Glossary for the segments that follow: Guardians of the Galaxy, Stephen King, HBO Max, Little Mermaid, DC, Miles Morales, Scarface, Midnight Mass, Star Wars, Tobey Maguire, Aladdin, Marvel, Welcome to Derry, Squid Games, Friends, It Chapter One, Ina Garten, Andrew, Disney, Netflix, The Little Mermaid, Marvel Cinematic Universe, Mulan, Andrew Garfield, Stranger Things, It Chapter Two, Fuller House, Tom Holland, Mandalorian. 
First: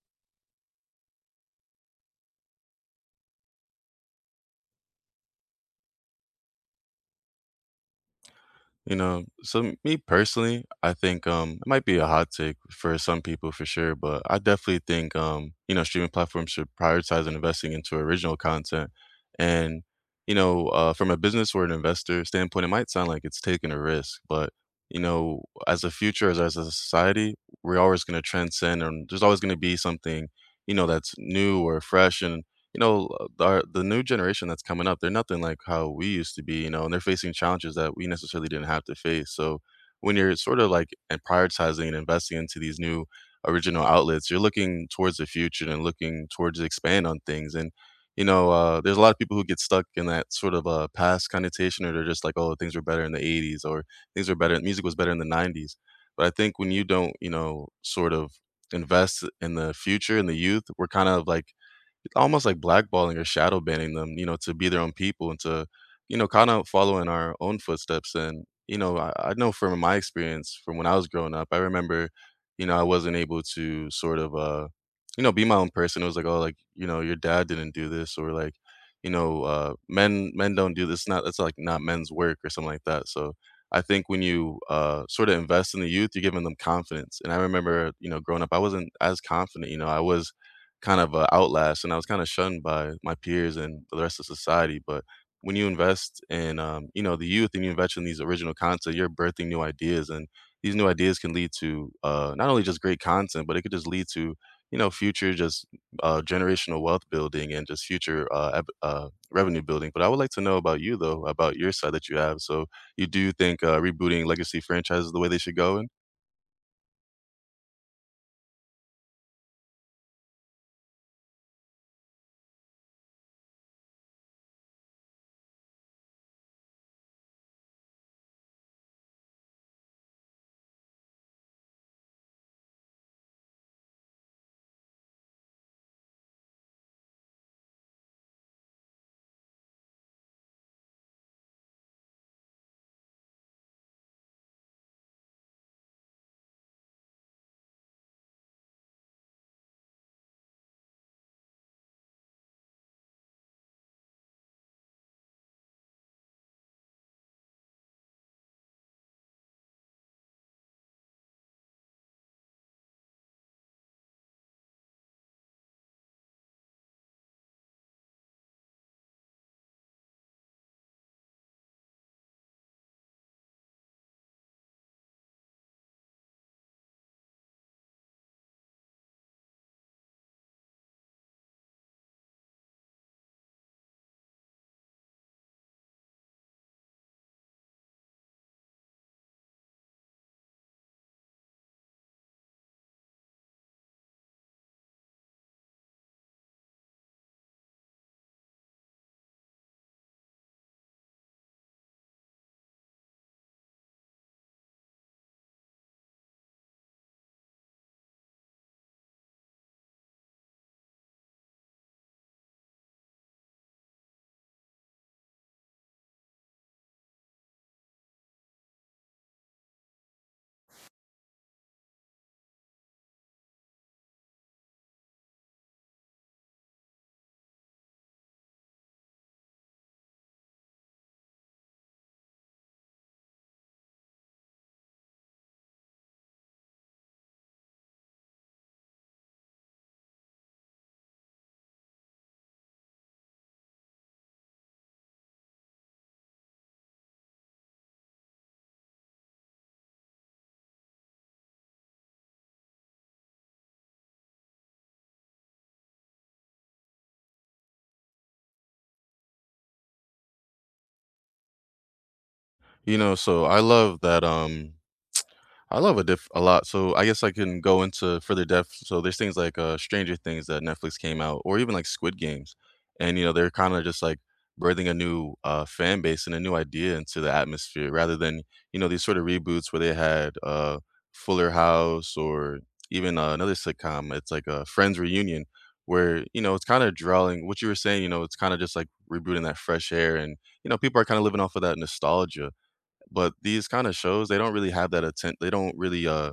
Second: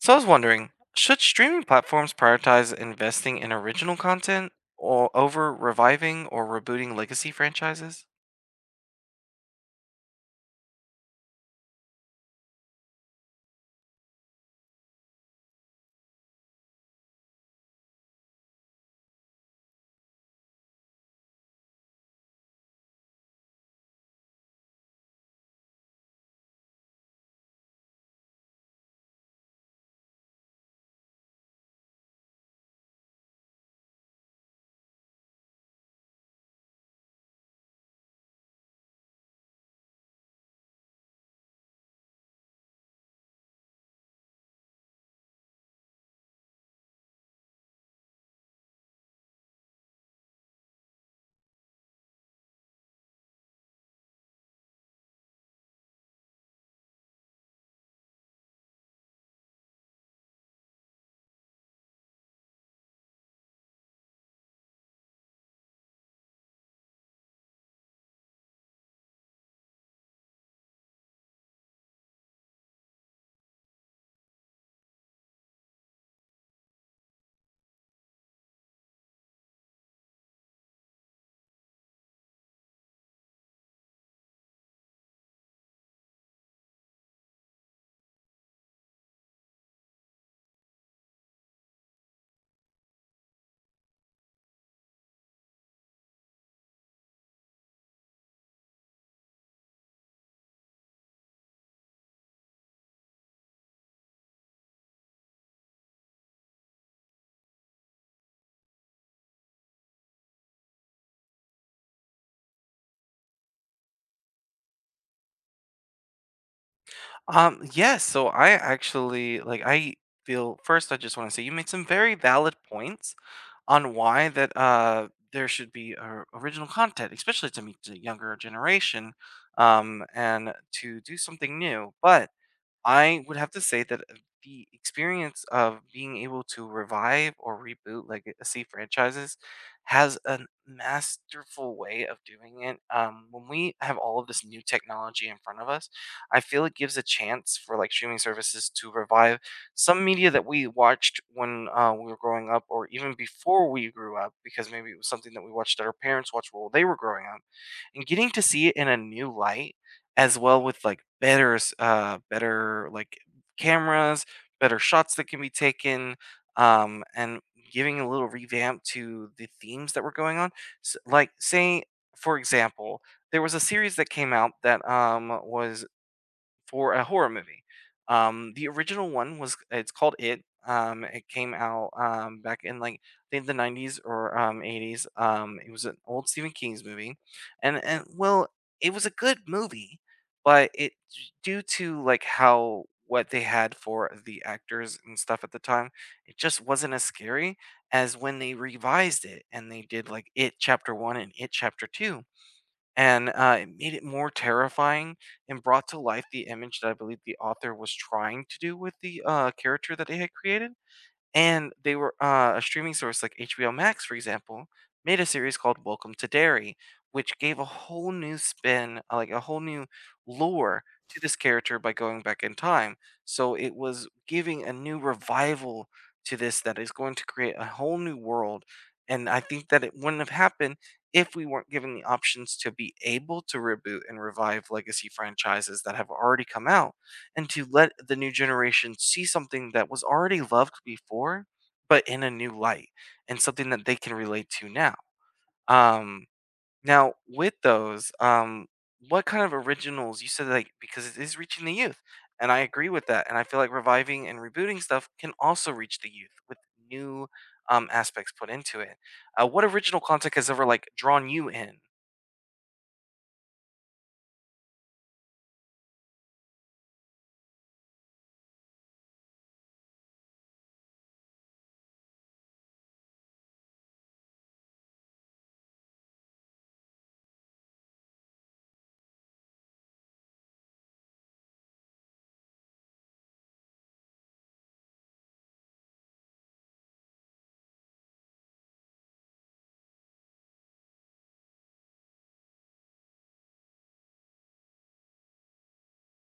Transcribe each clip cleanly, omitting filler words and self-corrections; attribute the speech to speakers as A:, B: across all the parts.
A: So I was wondering, should streaming platforms prioritize investing in original content or over reviving or rebooting legacy franchises?
B: So me personally, I think it might be a hot take for some people for sure, but I definitely think streaming platforms should prioritize and investing into original content. And, from a business or an investor standpoint, it might sound like it's taking a risk, but as a future, as a society, we're always gonna transcend and there's always gonna be something, that's new or fresh. You know, our, the new generation that's coming up, they're nothing like how we used to be, you know, and they're facing challenges that we necessarily didn't have to face. So when you're sort of like and prioritizing and investing into these new original outlets, you're looking towards the future and looking towards to expand on things. There's a lot of people who get stuck in that sort of past connotation, or they're just like, oh, things were better in the '80s, or things were better, music was better in the '90s. But I think when you don't, you know, sort of invest in the future and the youth, we're kind of like almost like blackballing or shadow banning them, you know, to be their own people and to kind of follow in our own footsteps. And I know from my experience from when I was growing up, I remember, you know, I wasn't able to sort of, be my own person. It was like, oh, like, you know, your dad didn't do this or like, men don't do this. Not, that's like not men's work or something like that. So I think when you, sort of invest in the youth, you're giving them confidence. And I remember, you know, growing up, I wasn't as confident, you know, I was, kind of a outlast, and I was kind of shunned by my peers and the rest of society. But when you invest in, you know, the youth and you invest in these original content, you're birthing new ideas, and these new ideas can lead to not only just great content, but it could just lead to, future just generational wealth building and just future revenue building. But I would like to know about you though, about your side that you have. So you do think rebooting legacy franchises is the way they should go? And
A: Yes, so I actually like I feel first I just want to say you made some very valid points on why that there should be original content, especially to meet the younger generation, and to do something new. But I would have to say that the experience of being able to revive or reboot legacy franchises has a masterful way of doing it. When we have all of this new technology in front of us, I feel it gives a chance for like streaming services to revive some media that we watched when we were growing up or even before we grew up, because maybe it was something that we watched that our parents watched while they were growing up and getting to see it in a new light as well with like better like cameras, better shots that can be taken and giving a little revamp to the themes that were going on. S like say for example, there was a series that came out that was for a horror movie. The original one was it's called It. It came out back in like I think the 90s or 80s. It was an old Stephen King's movie, and well, it was a good movie, but it due to like how what they had for the actors and stuff at the time, it just wasn't as scary as when they revised it and they did like It Chapter One and It Chapter Two and it made it more terrifying and brought to life the image that I believe the author was trying to do with the character that they had created. And they were a streaming source like HBO Max, for example, made a series called Welcome to Derry, which gave a whole new spin, like a whole new lore to this character by going back in time. So it was giving a new revival to this that is going to create a whole new world. And I think that it wouldn't have happened if we weren't given the options to be able to reboot and revive legacy franchises that have already come out and to let the new generation see something that was already loved before, but in a new light and something that they can relate to now. Um, now, with those, what kind of originals you said like, because it is reaching the youth, and I agree with that, and I feel like reviving and rebooting stuff can also reach the youth with new aspects put into it. What original content has ever like drawn you in?
B: you know, so I love that. I love a diff a lot. So I guess I can go into further depth. So there's things like Stranger Things that Netflix came out, or even like Squid Games, and you know they're kind of just like birthing a new fan base and a new idea into the atmosphere, rather than you know these sort of reboots where they had Fuller House or even another sitcom. It's like a Friends reunion, where you know it's kind of drawing what you were saying. You know, it's kind of just like rebooting that fresh air, and you know people are kind of living off of that nostalgia. But these kind of shows, they don't really,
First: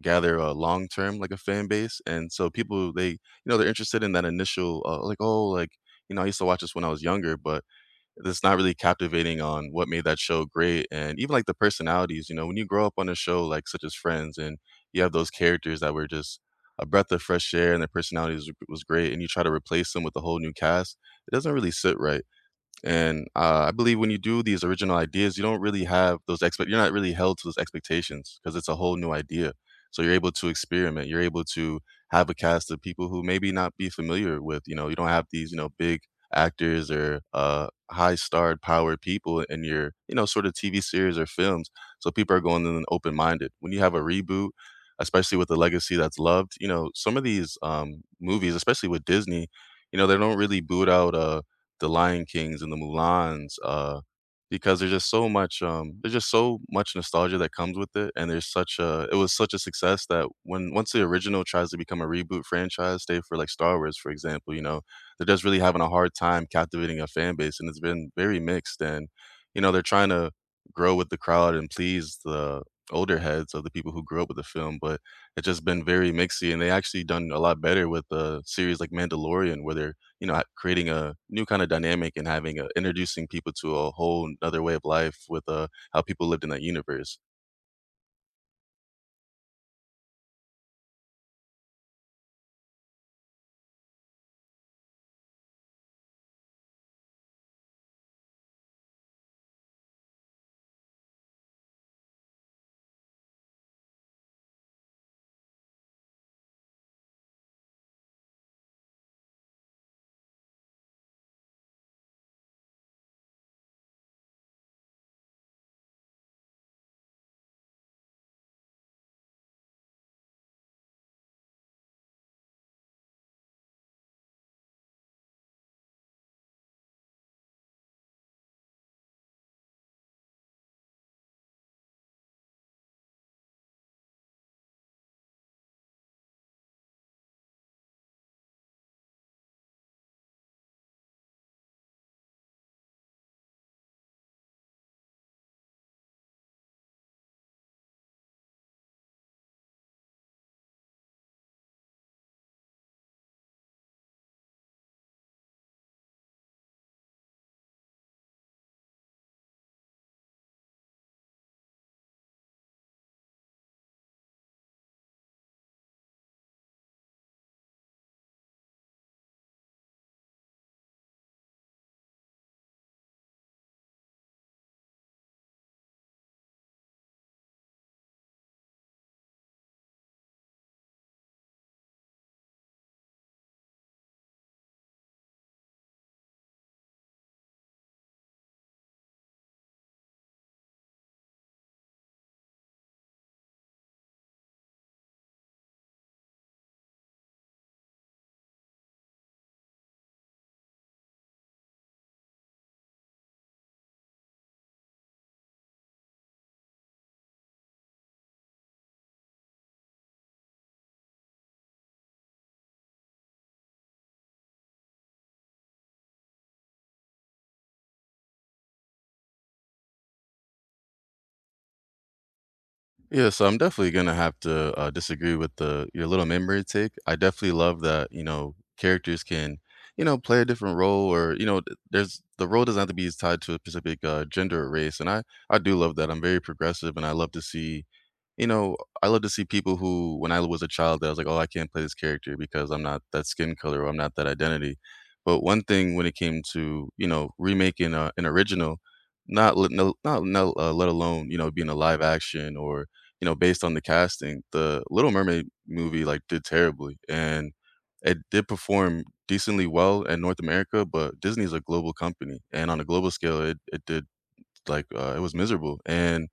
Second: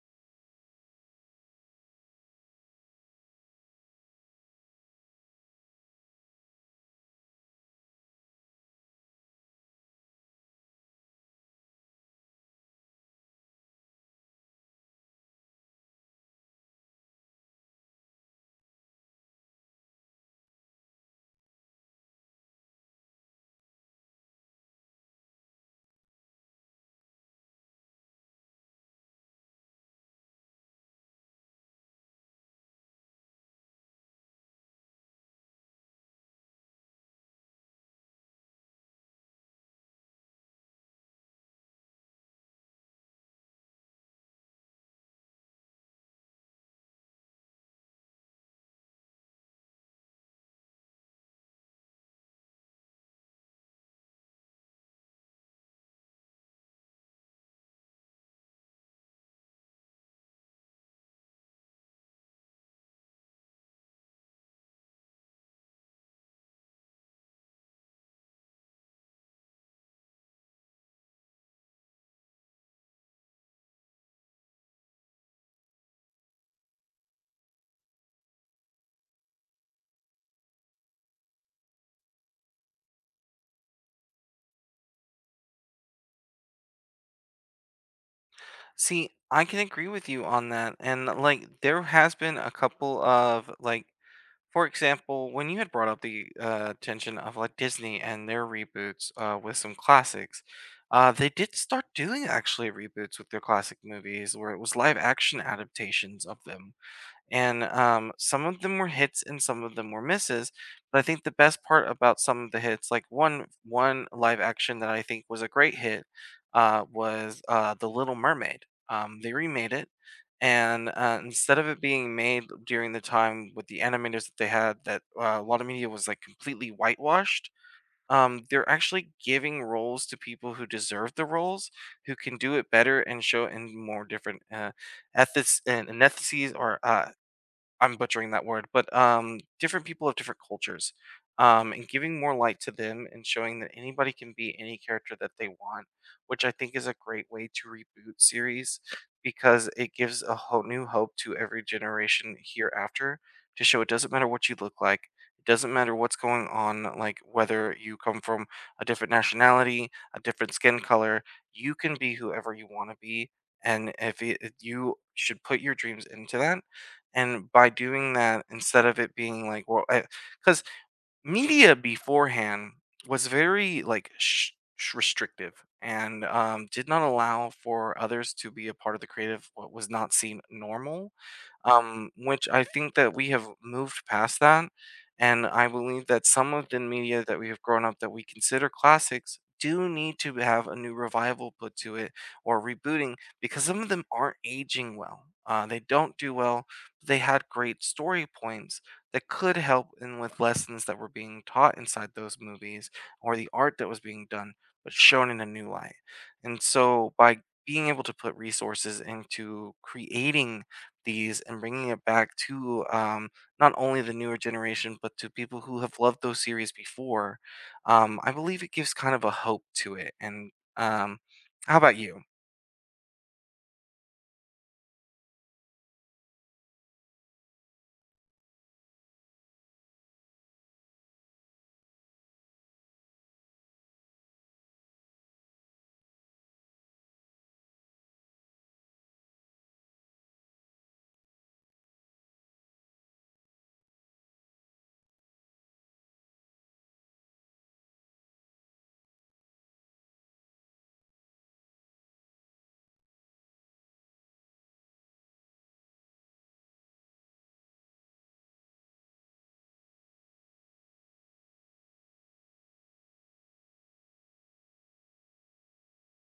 B: gather a long term, like, a fan base, and so people, they're interested in that initial, like, "Oh, like, you know, I used to watch this when I was younger," but it's not really captivating on what made that show great, and even, like, the personalities, you know, when you grow up on a show, like, such as Friends, and you have those characters that were just a breath of fresh air and their personalities was great, and you try to replace them with a whole new cast, it doesn't really sit right. And I believe when you do these original ideas, you don't really have those expect. You're not really held to those expectations because it's a whole new idea. So you're able to experiment. You're able to have a cast of people who maybe not be familiar with. You know, you don't have these you know big actors or high starred powered people in your you know sort of TV series or films. So people are going in open minded. When you have a reboot, especially with a legacy that's loved, you know, some of these movies, especially with Disney, you know, they don't really boot out. The Lion Kings and the Mulans, because there's just so much nostalgia that comes with it, and there's such a it was such a success that when once the original tries to become a reboot franchise, say for like Star Wars, for example, you know, they're just really having a hard time captivating a fan base, and it's been very mixed, and you know, they're trying to grow with the crowd and please the older heads of the people who grew up with the film, but it's just been very mixy, and they actually done a lot better with a series like Mandalorian, where they're you know, ha creating a new kind of dynamic and having a introducing people to a whole another way of life with, how people lived in that universe.
A: See, I can agree with you on that, and like there has been a couple of like, for example, when you had brought up the attention of like Disney and their reboots with some classics, they did start doing actually reboots with their classic movies where it was live action adaptations of them and some of them were hits and some of them were misses. But I think the best part about some of the hits, like one live action that I think was a great hit, was The Little Mermaid. They remade it, and instead of it being made during the time with the animators that they had, that a lot of media was like completely whitewashed. They're actually giving roles to people who deserve the roles, who can do it better and show it in more different ethics and ethnicities or I'm butchering that word, but different people of different cultures, and giving more light to them and showing that anybody can be any character that they want, which I think is a great way to reboot series because it gives a whole new hope to every generation hereafter to show it doesn't matter what you look like. It doesn't matter what's going on, like whether you come from a different nationality, a different skin color, you can be whoever you want to be. And if it, you should put your dreams into that, and by doing that, instead of it being like, well, because media beforehand was very restrictive and did not allow for others to be a part of the creative, what was not seen normal, which I think that we have moved past that. And I believe that some of the media that we have grown up that we consider classics do need to have a new revival put to it or rebooting, because some of them aren't aging well. They don't do well. They had great story points that could help in with lessons that were being taught inside those movies or the art that was being done, but shown in a new light. And so by being able to put resources into creating these and bringing it back to not only the newer generation, but to people who have loved those series before, I believe it gives kind of a hope to it. And um, how about you?
B: Yeah, so I'm definitely gonna have to, disagree with the your little memory take. I definitely love that, you know, characters can, you know, play a different role or, you know, th there's the role doesn't have to be tied to a specific, gender or race, and I do love that. I'm very progressive, and I love to see. You know, I love to see people who, when I was a child, I was like, "Oh, I can't play this character because I'm not that skin color or I'm not that identity." But one thing when it came to, you know, remaking a an original, not let no not no, let alone, you know, being a live action or, you know, based on the casting, the Little Mermaid movie, like, did terribly, and it did perform decently well in North America, but Disney is a global company, and on a global scale, it did, like, it was miserable, and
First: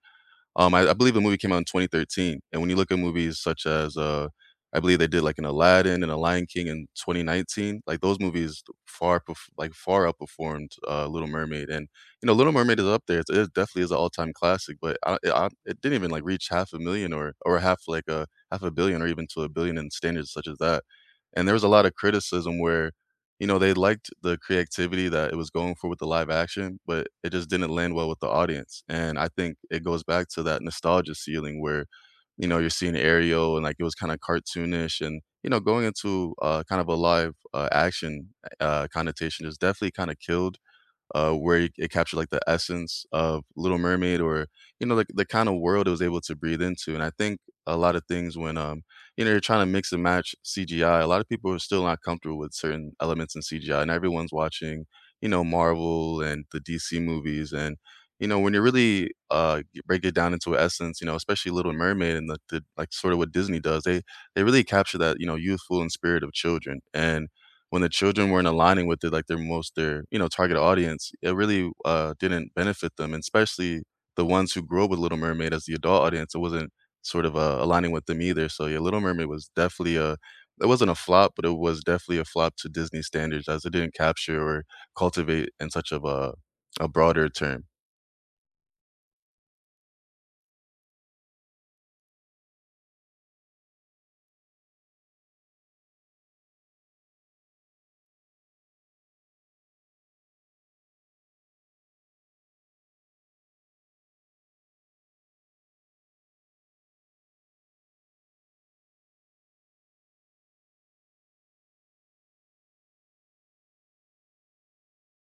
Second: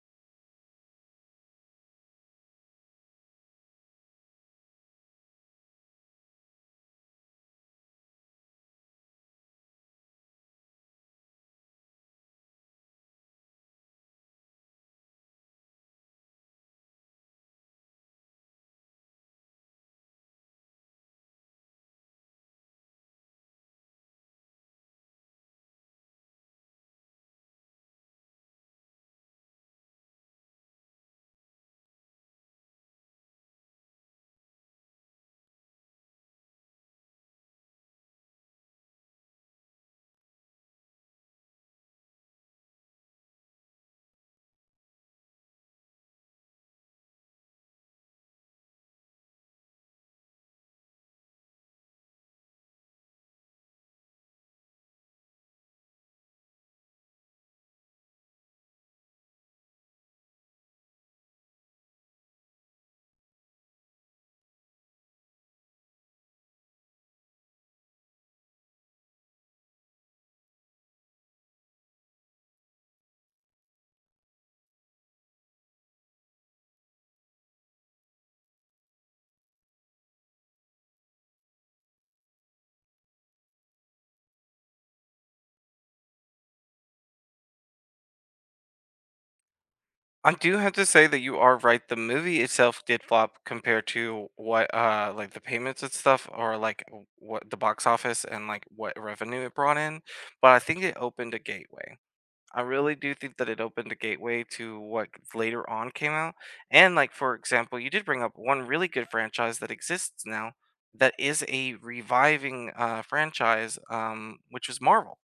B: I believe the movie came out in 2013, and when you look at movies such as, I believe they did like an Aladdin and a Lion King in 2019, like those movies like far outperformed Little Mermaid, and you know Little Mermaid is up there. It definitely is an all time classic, but it didn't even like reach half a million or half like a half a billion or even to a billion in standards such as that. And there was a lot of criticism where you know, they liked the creativity that it was going for with the live action, but it just didn't land well with the audience, and I think it goes back to that nostalgia ceiling where, you know, you're seeing Ariel and, like, it was kinda cartoonish and, you know, going into, kind of a live, action, connotation is definitely kinda killed where it captured like the essence of Little Mermaid or, you know, like the kind of world it was able to breathe into. And I think a lot of things when, you know, you're trying to mix and match CGI, a lot of people are still not comfortable with certain elements in CGI and everyone's watching, you know, Marvel and the DC movies. And, you know, when you really break it down into essence, you know, especially Little Mermaid and the like sort of what Disney does, they really capture that, you know, youthful and spirit of children. And when the children weren't aligning with it, like you know, target audience, it really didn't benefit them, and especially the ones who grew up with Little Mermaid as the adult audience. It wasn't sort of aligning with them either. So yeah, Little Mermaid was definitely a it wasn't a flop, but it was definitely a flop to Disney standards as it didn't capture or cultivate in such of a broader term.
A: I do have to say that you are right. The movie itself did flop compared to what, like the payments and stuff, or like what the box office and like what revenue it brought in. But I think it opened a gateway. I really do think that it opened a gateway to what later on came out. And like for example, you did bring up one really good franchise that exists now that is a reviving franchise, which was Marvel.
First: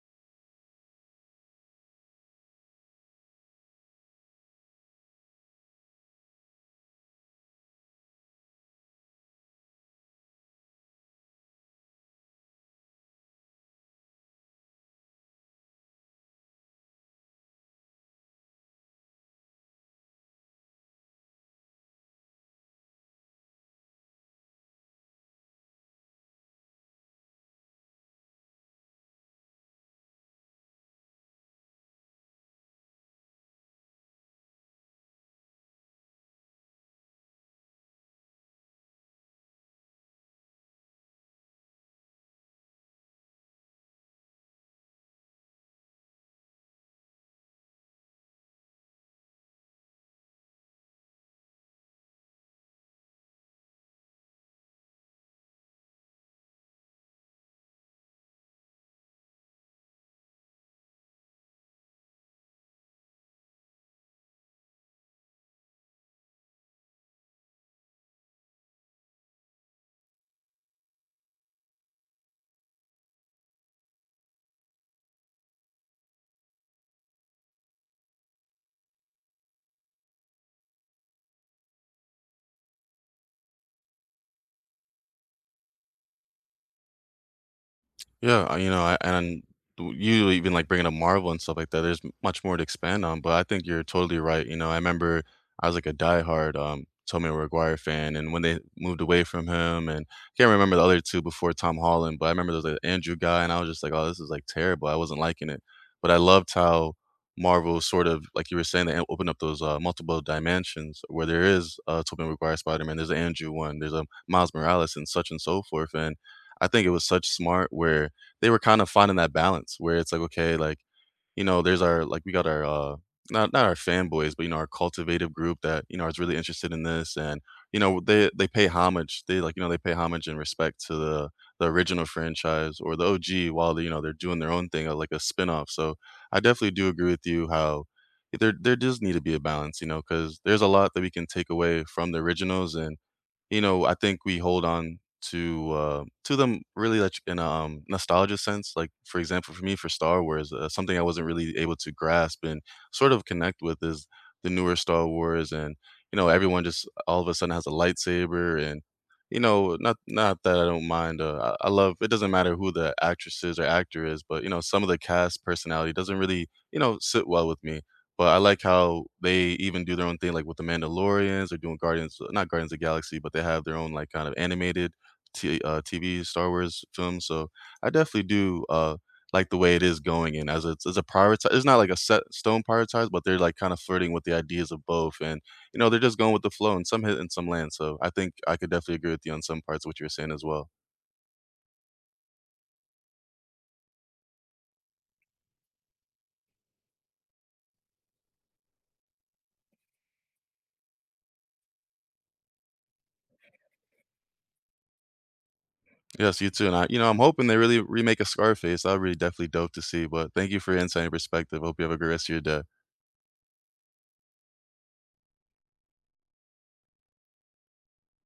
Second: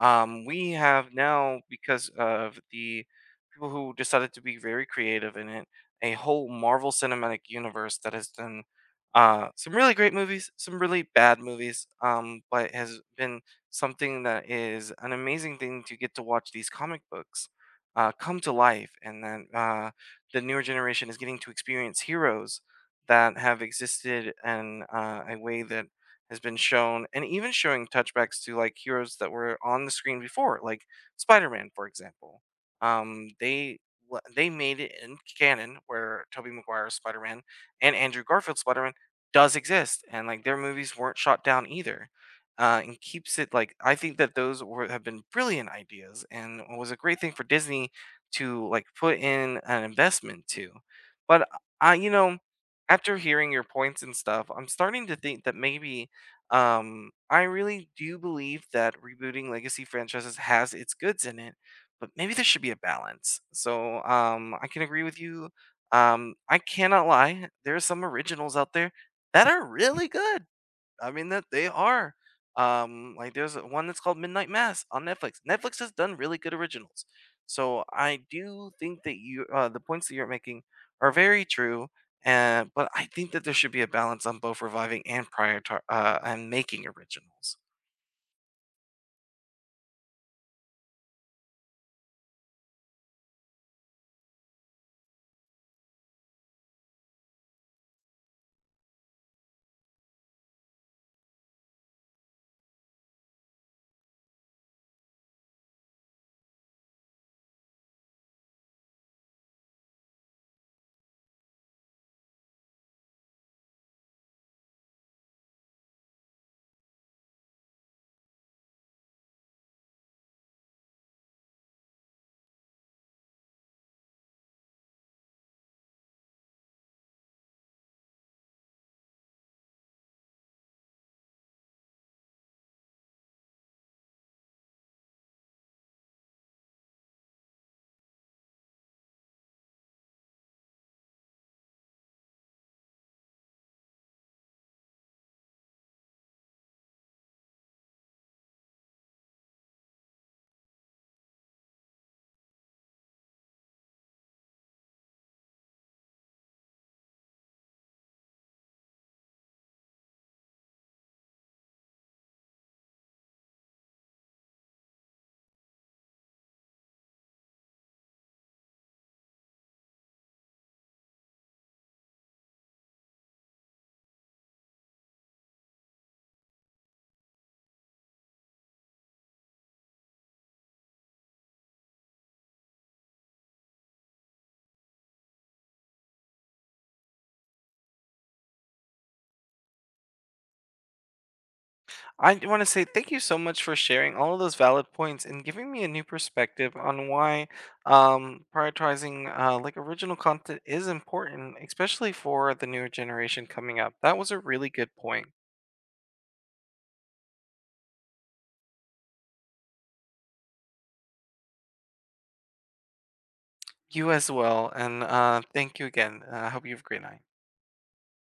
A: We have now, because of the people who decided to be very creative in it, a whole Marvel Cinematic Universe that has done some really great movies, some really bad movies, but has been something that is an amazing thing to get to watch these comic books come to life, and that the newer generation is getting to experience heroes that have existed in a way that has been shown, and even showing touchbacks to like heroes that were on the screen before, like Spider-Man for example. um they they made it in canon where Tobey Maguire's Spider-Man and Andrew Garfield's Spider-Man does exist, and like their movies weren't shot down either, and keeps it. Like I think that those were have been brilliant ideas and was a great thing for Disney to like put in an investment to. But I, you know, after hearing your points and stuff, I'm starting to think that maybe I really do believe that rebooting legacy franchises has its goods in it, but maybe there should be a balance. So I can agree with you. I cannot lie. There are some originals out there that are really good. I mean that they are. Like there's one that's called Midnight Mass on Netflix. Netflix has done really good originals, so I do think that you the points that you're making are very true. And but I think that there should be a balance on both reviving and prior and making originals.
B: Yeah, I- you know, I, and You even like bringing up Marvel and stuff like that. Much more to expand on, but I think you're totally right. You know, I remember I was like a diehard Tobey Maguire fan, and when they moved away from him, and can't remember the other two before Tom Holland, but I remember there was an Andrew guy, and I was just like, oh, this is like terrible. I wasn't liking it, but I loved how Marvel sort of, like you were saying, they opened up those multiple dimensions where there is Tobey Maguire Spider Man, there's an Andrew one, there's a Miles Morales, and such and so forth, and I think it was such smart where they were kind of finding that balance where it's like, okay, like, you know, there's our like we got our not not our fanboys, but you know, our cultivative group that, you know, is really interested in this and you know, they pay homage. They like, you know, they pay homage and respect to the original franchise or the OG while they, you know, they're doing their own thing like a spin-off. So I definitely do agree with you how there does need to be a balance, you know, because there's a lot that we can take away from the originals and you know, I think we hold on to to them really like in a nostalgia sense. Like for example, for me, for Star Wars, something I wasn't really able to grasp and sort of connect with is the newer Star Wars, and you know, everyone just all of a sudden has a lightsaber, and you know, not that I don't mind. I love it. Doesn't matter who the actress is or actor is, but you know, some of the cast personality doesn't really you know sit well with me. But I like how they even do their own thing, like with the Mandalorians or doing Guardians, not Guardians of the Galaxy, but they have their own like kind of animated TV Star Wars films. So I definitely do like the way it is going, and as a prioritize, it's not like a set stone prioritize, but they're like kind of flirting with the ideas of both, and you know they're just going with the flow, and some hit and some land. So I think I could definitely agree with you on some parts of what you're saying as well.
A: I want to say thank you so much for sharing all of those valid points and giving me a new perspective on why prioritizing like original content is important, especially for the newer generation coming up. That was a really good point.
B: Yes, you too. And I, you know, I'm hoping they really remake a Scarface. That would be definitely dope to see. But thank you for your insight and perspective. Hope you have a great rest of your day.
A: You as well, and thank you again. I hope you have a great night.